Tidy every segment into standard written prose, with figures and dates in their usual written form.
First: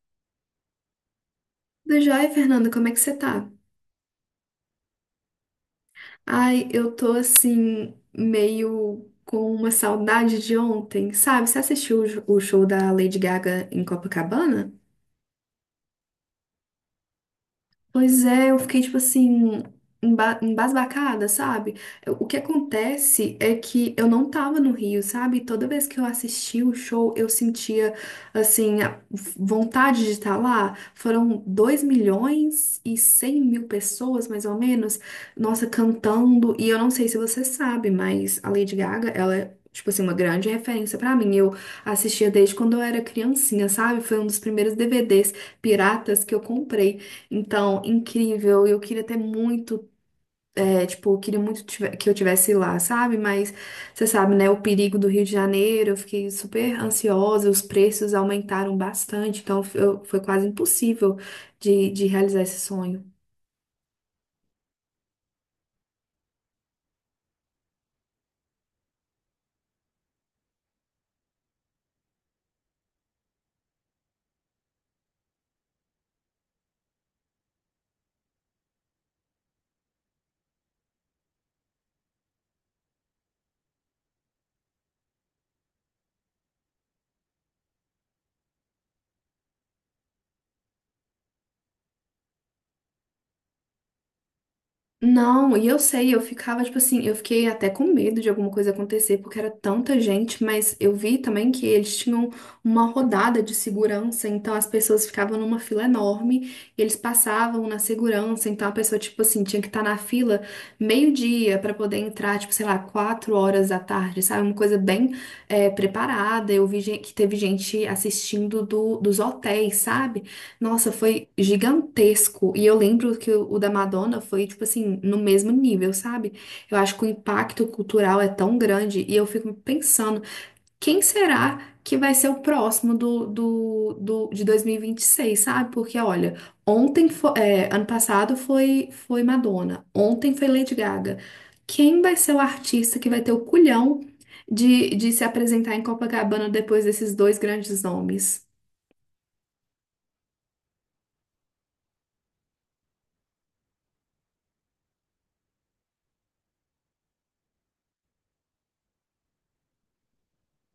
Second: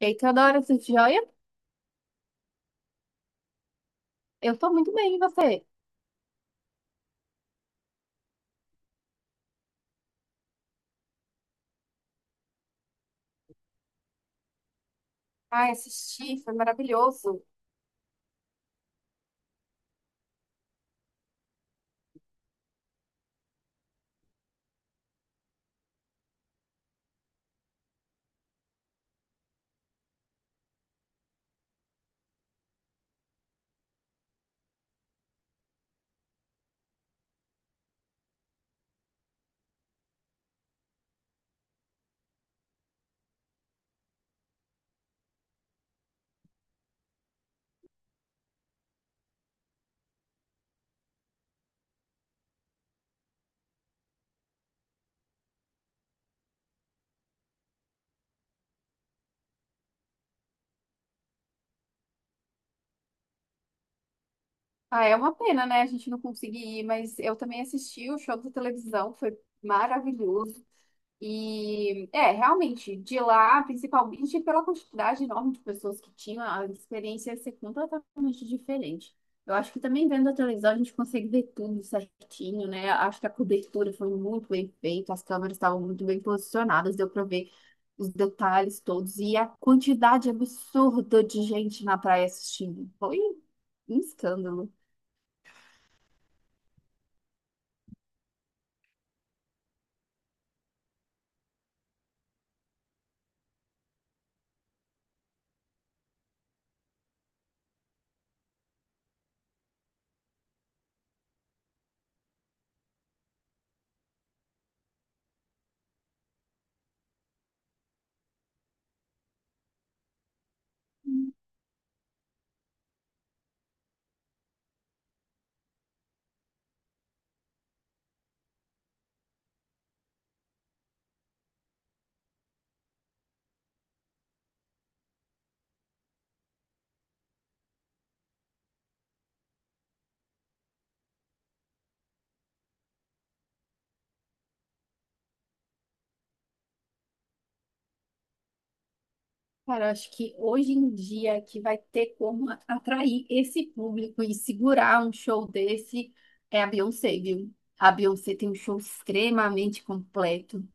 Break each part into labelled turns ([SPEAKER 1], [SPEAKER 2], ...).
[SPEAKER 1] Eita, adoro esse joia.
[SPEAKER 2] Tudo jóia, Fernanda? Como é que você tá?
[SPEAKER 1] Eu tô muito bem, e você?
[SPEAKER 2] Ai, eu tô assim, meio com uma saudade de ontem, sabe? Você assistiu o show da Lady Gaga em Copacabana?
[SPEAKER 1] Ai, assisti, foi maravilhoso.
[SPEAKER 2] Pois é, eu fiquei tipo assim, embasbacada, sabe? O que acontece é que eu não tava no Rio, sabe? Toda vez que eu assistia o show, eu sentia, assim, a vontade de estar lá. Foram 2.100.000 pessoas, mais ou menos, nossa, cantando. E eu não sei se você sabe, mas a Lady Gaga, ela é. Tipo assim, uma grande referência pra mim. Eu assistia desde quando eu era criancinha, sabe? Foi um dos primeiros DVDs piratas que eu comprei. Então, incrível. Eu queria ter muito, tipo, eu queria que eu tivesse lá, sabe? Mas você sabe, né, o perigo do Rio de Janeiro, eu fiquei super ansiosa, os preços aumentaram bastante, então foi quase impossível de realizar esse sonho.
[SPEAKER 1] Ah, é uma pena, né? A gente não conseguir ir, mas eu também assisti o show da televisão, foi maravilhoso. E é, realmente, de lá, principalmente pela quantidade enorme de pessoas que tinham, a experiência ia ser completamente diferente. Eu acho que também vendo a televisão a gente consegue ver tudo certinho, né? Acho que a cobertura foi muito bem feita, as câmeras estavam muito bem posicionadas, deu para ver os detalhes todos e a quantidade absurda de gente na praia assistindo. Foi um escândalo.
[SPEAKER 2] Não, e eu sei, eu ficava, tipo assim, eu fiquei até com medo de alguma coisa acontecer, porque era tanta gente, mas eu vi também que eles tinham uma rodada de segurança, então as pessoas ficavam numa fila enorme, e eles passavam na segurança, então a pessoa, tipo assim, tinha que estar na fila meio-dia pra poder entrar, tipo, sei lá, 4 horas da tarde, sabe? Uma coisa bem preparada. Eu vi que teve gente assistindo dos hotéis, sabe? Nossa, foi gigantesco. E eu lembro que o da Madonna foi, tipo assim, no mesmo nível, sabe? Eu acho que o impacto cultural é tão grande. E eu fico pensando, quem será que vai ser o próximo de 2026, sabe? Porque, olha, ontem foi, ano passado foi, foi Madonna, ontem foi Lady Gaga. Quem vai ser o artista que vai ter o culhão de se apresentar em Copacabana depois desses dois grandes nomes?
[SPEAKER 1] Cara, eu acho que hoje em dia é que vai ter como atrair esse público e segurar um show desse é a Beyoncé, viu? A Beyoncé tem um show extremamente completo.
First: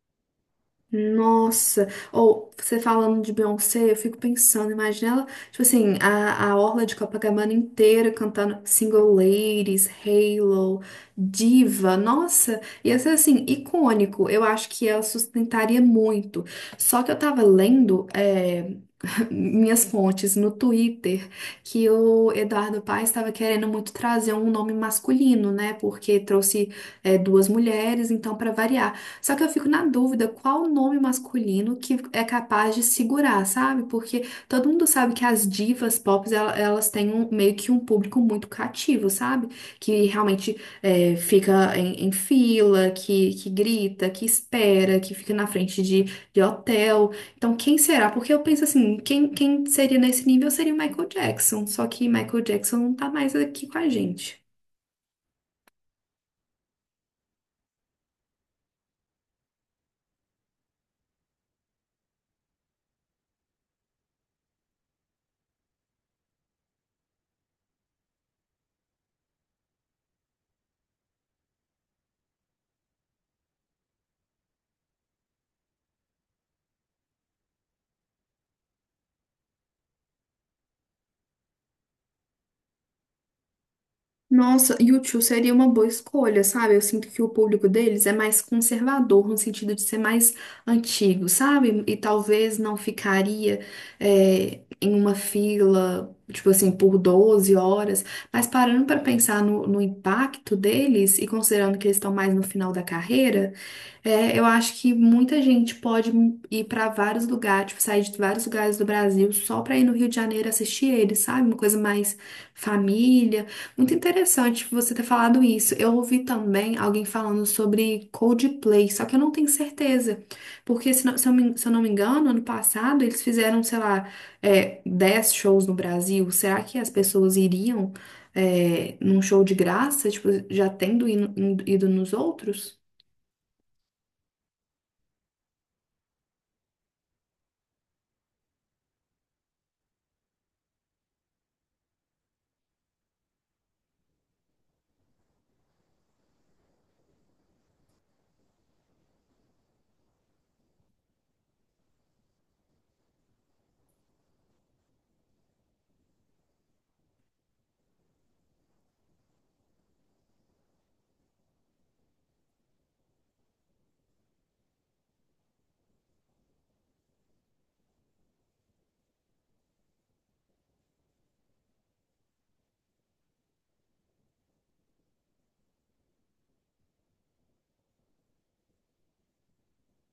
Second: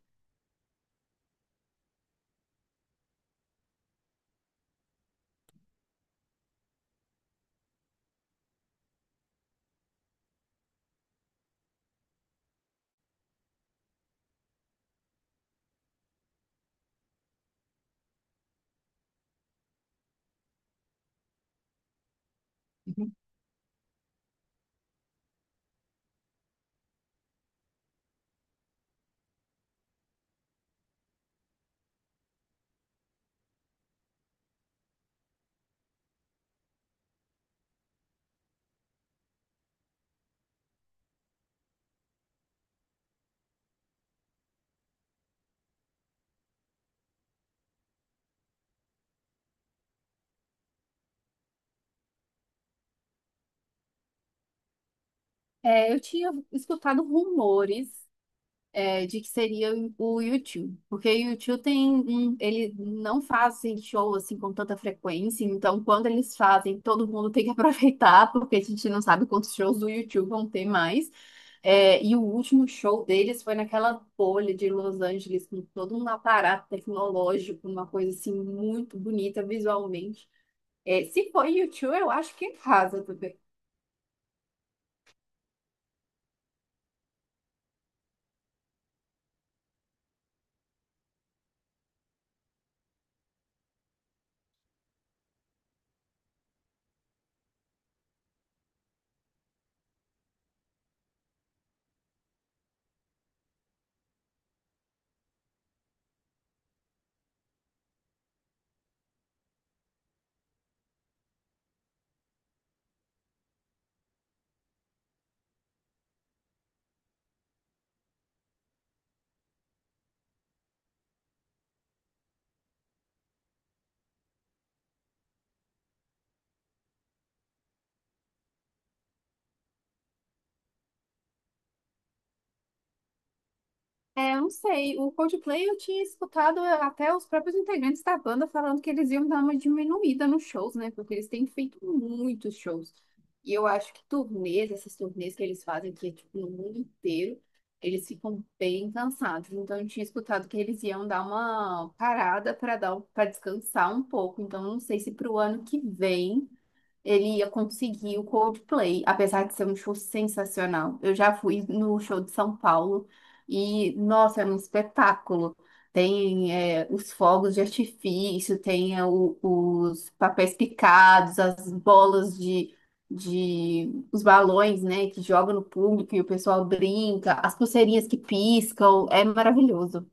[SPEAKER 2] Nossa, ou você falando de Beyoncé, eu fico pensando, imagina ela, tipo assim, a orla de Copacabana inteira cantando Single Ladies, Halo, Diva, nossa, ia ser assim, icônico, eu acho que ela sustentaria muito. Só que eu tava lendo, minhas fontes no Twitter que o Eduardo Paes
[SPEAKER 1] Uhum.
[SPEAKER 2] estava querendo muito trazer um nome masculino, né? Porque trouxe duas mulheres, então para variar. Só que eu fico na dúvida qual nome masculino que é capaz de segurar, sabe? Porque todo mundo sabe que as divas pop elas têm meio que um público muito cativo, sabe? Que realmente é, fica em, em fila, que grita, que espera, que fica na frente de hotel. Então, quem será? Porque eu penso assim, quem, quem seria nesse nível seria o Michael Jackson. Só que Michael Jackson não tá mais aqui com a gente.
[SPEAKER 1] É, eu tinha escutado rumores de que seria o YouTube, porque o YouTube ele não fazem show assim com tanta frequência, então quando eles fazem, todo mundo tem que aproveitar, porque a gente não sabe quantos shows do YouTube vão ter mais. É, e o último show deles foi naquela bolha de Los Angeles, com todo um aparato tecnológico, uma coisa assim muito bonita visualmente. É, se for YouTube, eu acho que em casa.
[SPEAKER 2] Nossa, u seria uma boa escolha, sabe? Eu sinto que o público deles é mais conservador, no sentido de ser mais antigo, sabe? E talvez não ficaria em uma fila, tipo assim, por 12 horas. Mas parando para pensar no impacto deles e considerando que eles estão mais no final da carreira, eu acho que muita gente pode ir para vários lugares, tipo, sair de vários lugares do Brasil só para ir no Rio de Janeiro assistir eles, sabe? Uma coisa mais família, muito interessante você ter falado isso. Eu ouvi também alguém falando sobre Coldplay, só que eu não tenho certeza. Porque, se eu não me engano, ano passado eles fizeram, sei lá, 10 shows no Brasil. Será que as pessoas iriam, num show de graça, tipo, já tendo ido nos outros?
[SPEAKER 1] É, eu não sei. O Coldplay eu tinha escutado até os próprios integrantes da banda falando que eles iam dar uma diminuída nos shows, né? Porque eles têm feito muitos shows. E eu acho que turnês, essas turnês que eles fazem aqui, tipo, no mundo inteiro, eles ficam bem cansados. Então eu tinha escutado que eles iam dar uma parada para descansar um pouco. Então eu não sei se para o ano que vem ele ia conseguir o Coldplay, apesar de ser um show sensacional. Eu já fui no show de São Paulo e, nossa, era um espetáculo. Tem os fogos de artifício, tem os papéis picados, as bolas, os balões, né, que jogam no público e o pessoal brinca, as pulseirinhas que piscam, é maravilhoso.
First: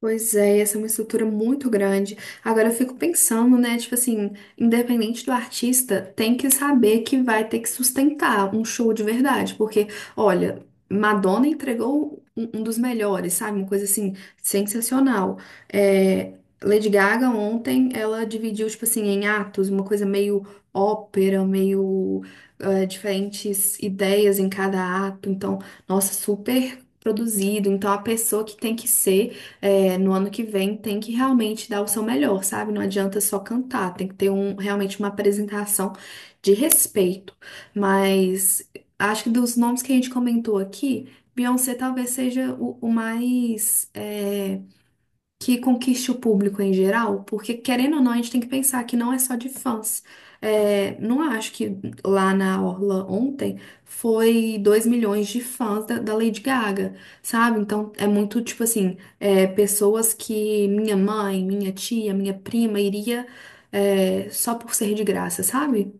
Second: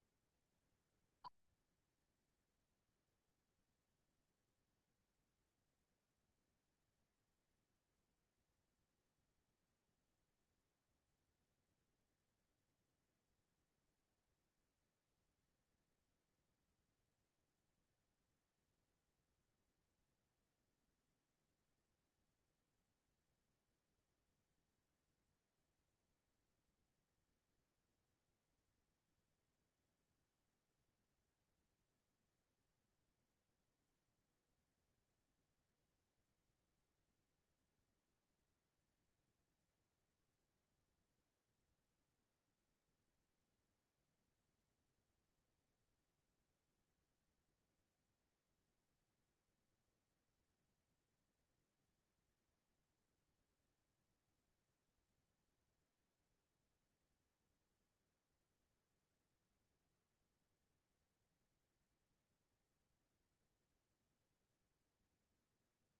[SPEAKER 2] Pois é, essa é uma estrutura muito grande. Agora eu fico pensando, né? Tipo assim, independente do artista, tem que saber que vai ter que sustentar um show de verdade. Porque, olha, Madonna entregou um dos melhores, sabe? Uma coisa assim, sensacional. É, Lady Gaga ontem, ela dividiu, tipo assim, em atos, uma coisa meio ópera, meio diferentes ideias em cada ato. Então, nossa, super. Produzido, então a pessoa que tem que ser no ano que vem tem que realmente dar o seu melhor, sabe? Não adianta só cantar, tem que ter realmente uma apresentação de respeito. Mas acho que dos nomes que a gente comentou aqui, Beyoncé talvez seja o mais. Que conquiste o público em geral, porque querendo ou não, a gente tem que pensar que não é só de fãs. É, não acho que lá na Orla ontem foi 2 milhões de fãs da Lady Gaga, sabe? Então é muito tipo assim, pessoas que minha mãe, minha tia, minha prima iria, só por ser de graça, sabe?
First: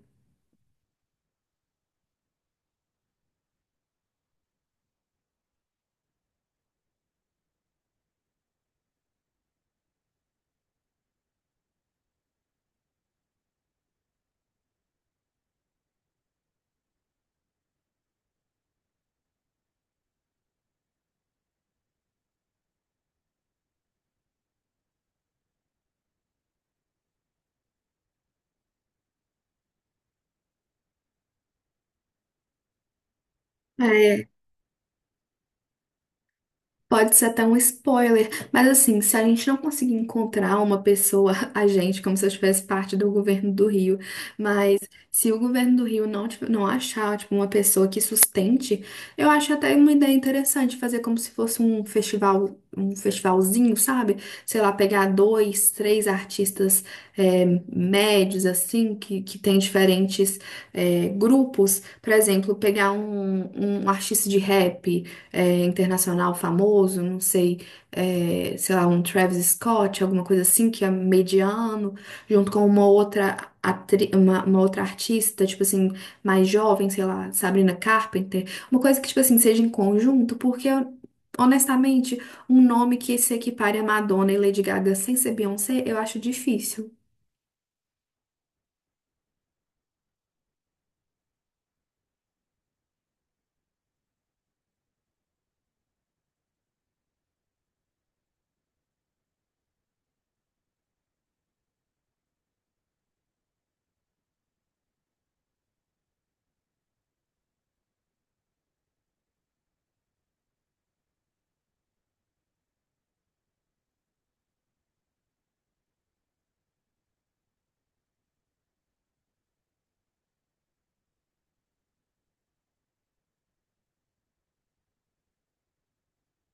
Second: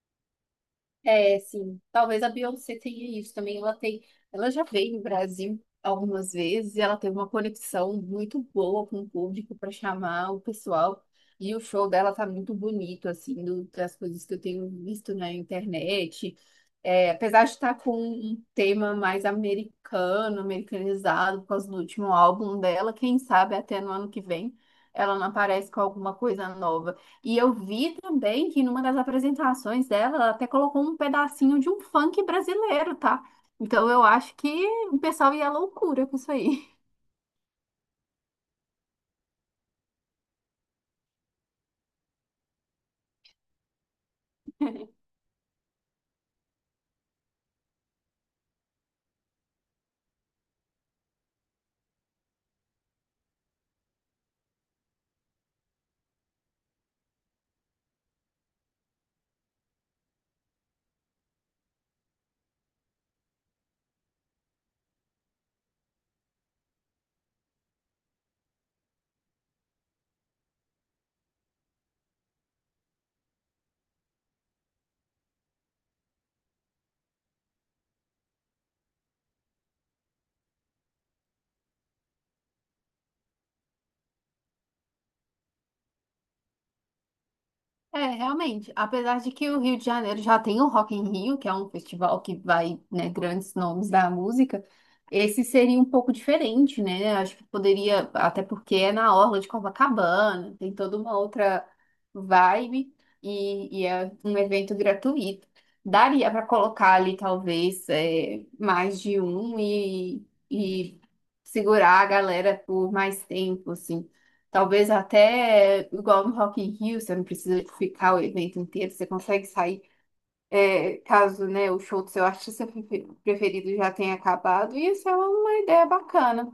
[SPEAKER 1] É, sim. Talvez a Beyoncé tenha isso também. Ela já veio no Brasil algumas vezes e ela teve uma conexão muito boa com o público para chamar o pessoal. E o show dela tá muito bonito, assim, das coisas que eu tenho visto na internet. É, apesar de estar com um tema mais americano, americanizado, por causa do último álbum dela, quem sabe até no ano que vem ela não aparece com alguma coisa nova. E eu vi também que numa das apresentações dela, ela até colocou um pedacinho de um funk brasileiro, tá? Então eu acho que o pessoal ia à loucura com isso aí.
[SPEAKER 2] Pode ser até um spoiler, mas assim, se a gente não conseguir encontrar uma pessoa, a gente, como se eu tivesse parte do governo do Rio, mas se o governo do Rio não achar, tipo, uma pessoa que sustente, eu acho até uma ideia interessante fazer como se fosse um festival, um festivalzinho, sabe? Sei lá, pegar dois, três artistas médios, assim, que tem diferentes grupos, por exemplo, pegar um artista de rap internacional famoso, não sei, sei lá, um Travis Scott, alguma coisa assim, que é mediano, junto com uma outra, uma outra artista, tipo assim, mais jovem, sei lá, Sabrina Carpenter, uma coisa que, tipo assim, seja em conjunto, porque, honestamente, um nome que se equipare a Madonna e Lady Gaga sem ser Beyoncé, eu acho difícil.
[SPEAKER 1] É, realmente. Apesar de que o Rio de Janeiro já tem o Rock in Rio, que é um festival que vai, né, grandes nomes da música, esse seria um pouco diferente, né? Acho que poderia, até porque é na orla de Copacabana, tem toda uma outra vibe e é um evento gratuito. Daria para colocar ali, talvez, mais de um e segurar a galera por mais tempo, assim. Talvez até igual no Rock in Rio, você não precisa ficar o evento inteiro, você consegue sair, caso, né, o show do seu artista preferido já tenha acabado, e isso é uma ideia bacana.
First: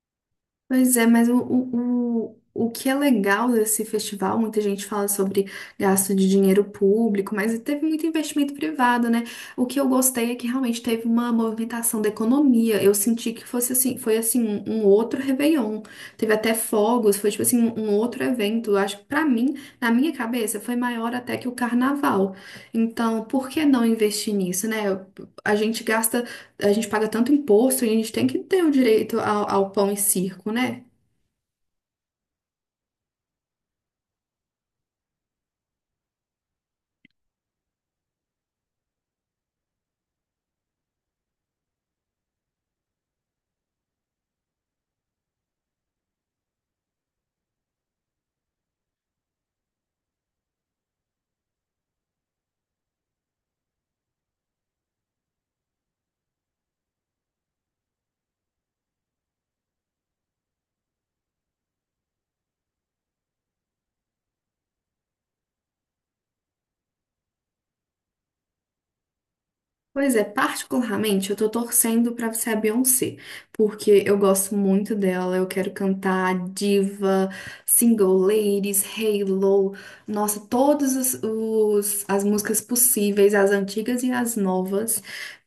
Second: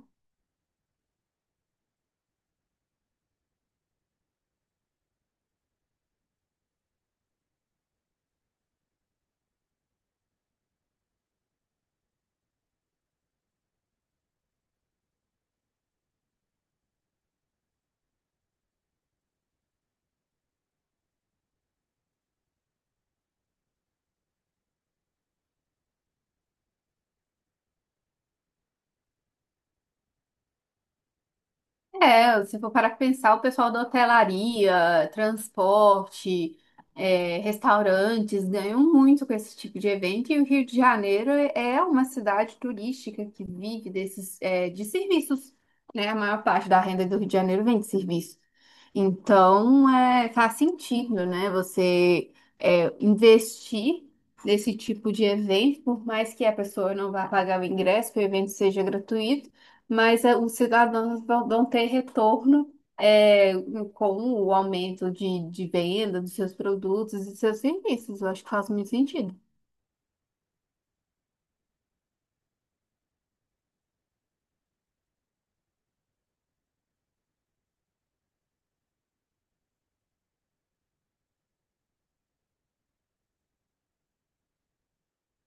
[SPEAKER 2] Pois é, mas o que é legal desse festival, muita gente fala sobre gasto de dinheiro público, mas teve muito investimento privado, né? O que eu gostei é que realmente teve uma movimentação da economia. Eu senti que fosse assim, foi assim, um outro Réveillon. Teve até fogos, foi tipo assim, um outro evento. Eu acho que pra mim, na minha cabeça, foi maior até que o carnaval. Então, por que não investir nisso, né? A gente gasta, a gente paga tanto imposto e a gente tem que ter o direito ao pão e circo, né?
[SPEAKER 1] É, se for parar pra pensar, o pessoal da hotelaria, transporte, restaurantes ganham muito com esse tipo de evento. E o Rio de Janeiro é uma cidade turística que vive desses, de serviços, né? A maior parte da renda do Rio de Janeiro vem de serviço. Então, faz sentido, né? Investir nesse tipo de evento, por mais que a pessoa não vá pagar o ingresso, que o evento seja gratuito, mas os cidadãos vão, ter retorno, eh, com o aumento de venda dos seus produtos e seus serviços. Eu acho que faz muito sentido.
[SPEAKER 2] Pois é, particularmente eu tô torcendo pra ser a Beyoncé, porque eu gosto muito dela, eu quero cantar Diva, Single Ladies, Halo, nossa, todas as músicas possíveis, as antigas e as novas.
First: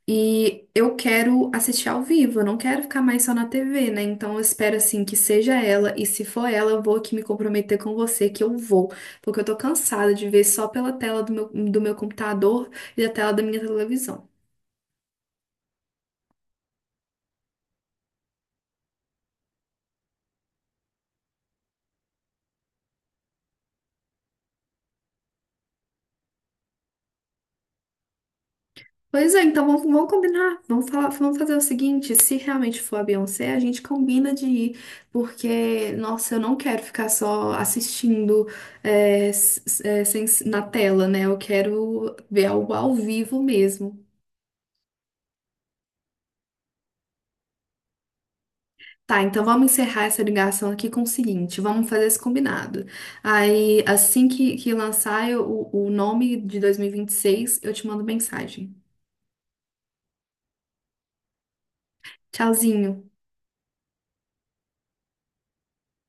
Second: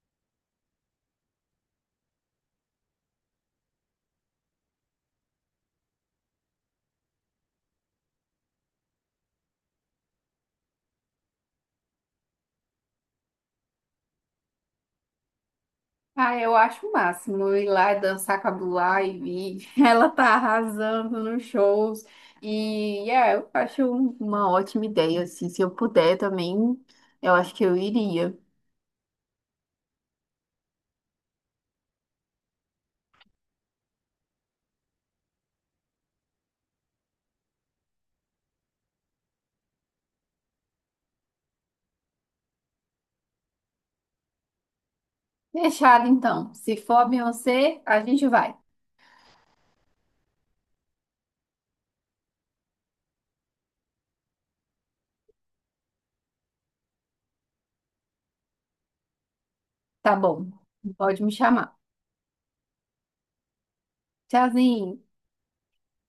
[SPEAKER 2] E eu quero assistir ao vivo, eu não quero ficar mais só na TV, né? Então eu espero assim que seja ela, e se for ela, eu vou aqui me comprometer com você que eu vou, porque eu tô cansada de ver só pela tela do meu computador e a tela da minha televisão.
[SPEAKER 1] Ah, eu acho o máximo eu ir lá e dançar com a Blue Ivy. Ela tá arrasando nos shows. E é, eu acho uma ótima ideia, assim. Se eu puder também, eu acho que eu iria.
[SPEAKER 2] Pois é, então vamos, vamos combinar, vamos falar, vamos fazer o seguinte, se realmente for a Beyoncé, a gente combina de ir, porque, nossa, eu não quero ficar só assistindo é, s- s- é, sem- na tela, né? Eu quero ver algo ao vivo mesmo.
[SPEAKER 1] Fechado, então. Se for a Beyoncé, a gente vai.
[SPEAKER 2] Tá, então vamos encerrar essa ligação aqui com o seguinte, vamos fazer esse combinado. Aí, assim que lançar o nome de 2026, eu te mando mensagem.
[SPEAKER 1] Tá bom. Pode me chamar.
[SPEAKER 2] Tchauzinho.
[SPEAKER 1] Tchauzinho.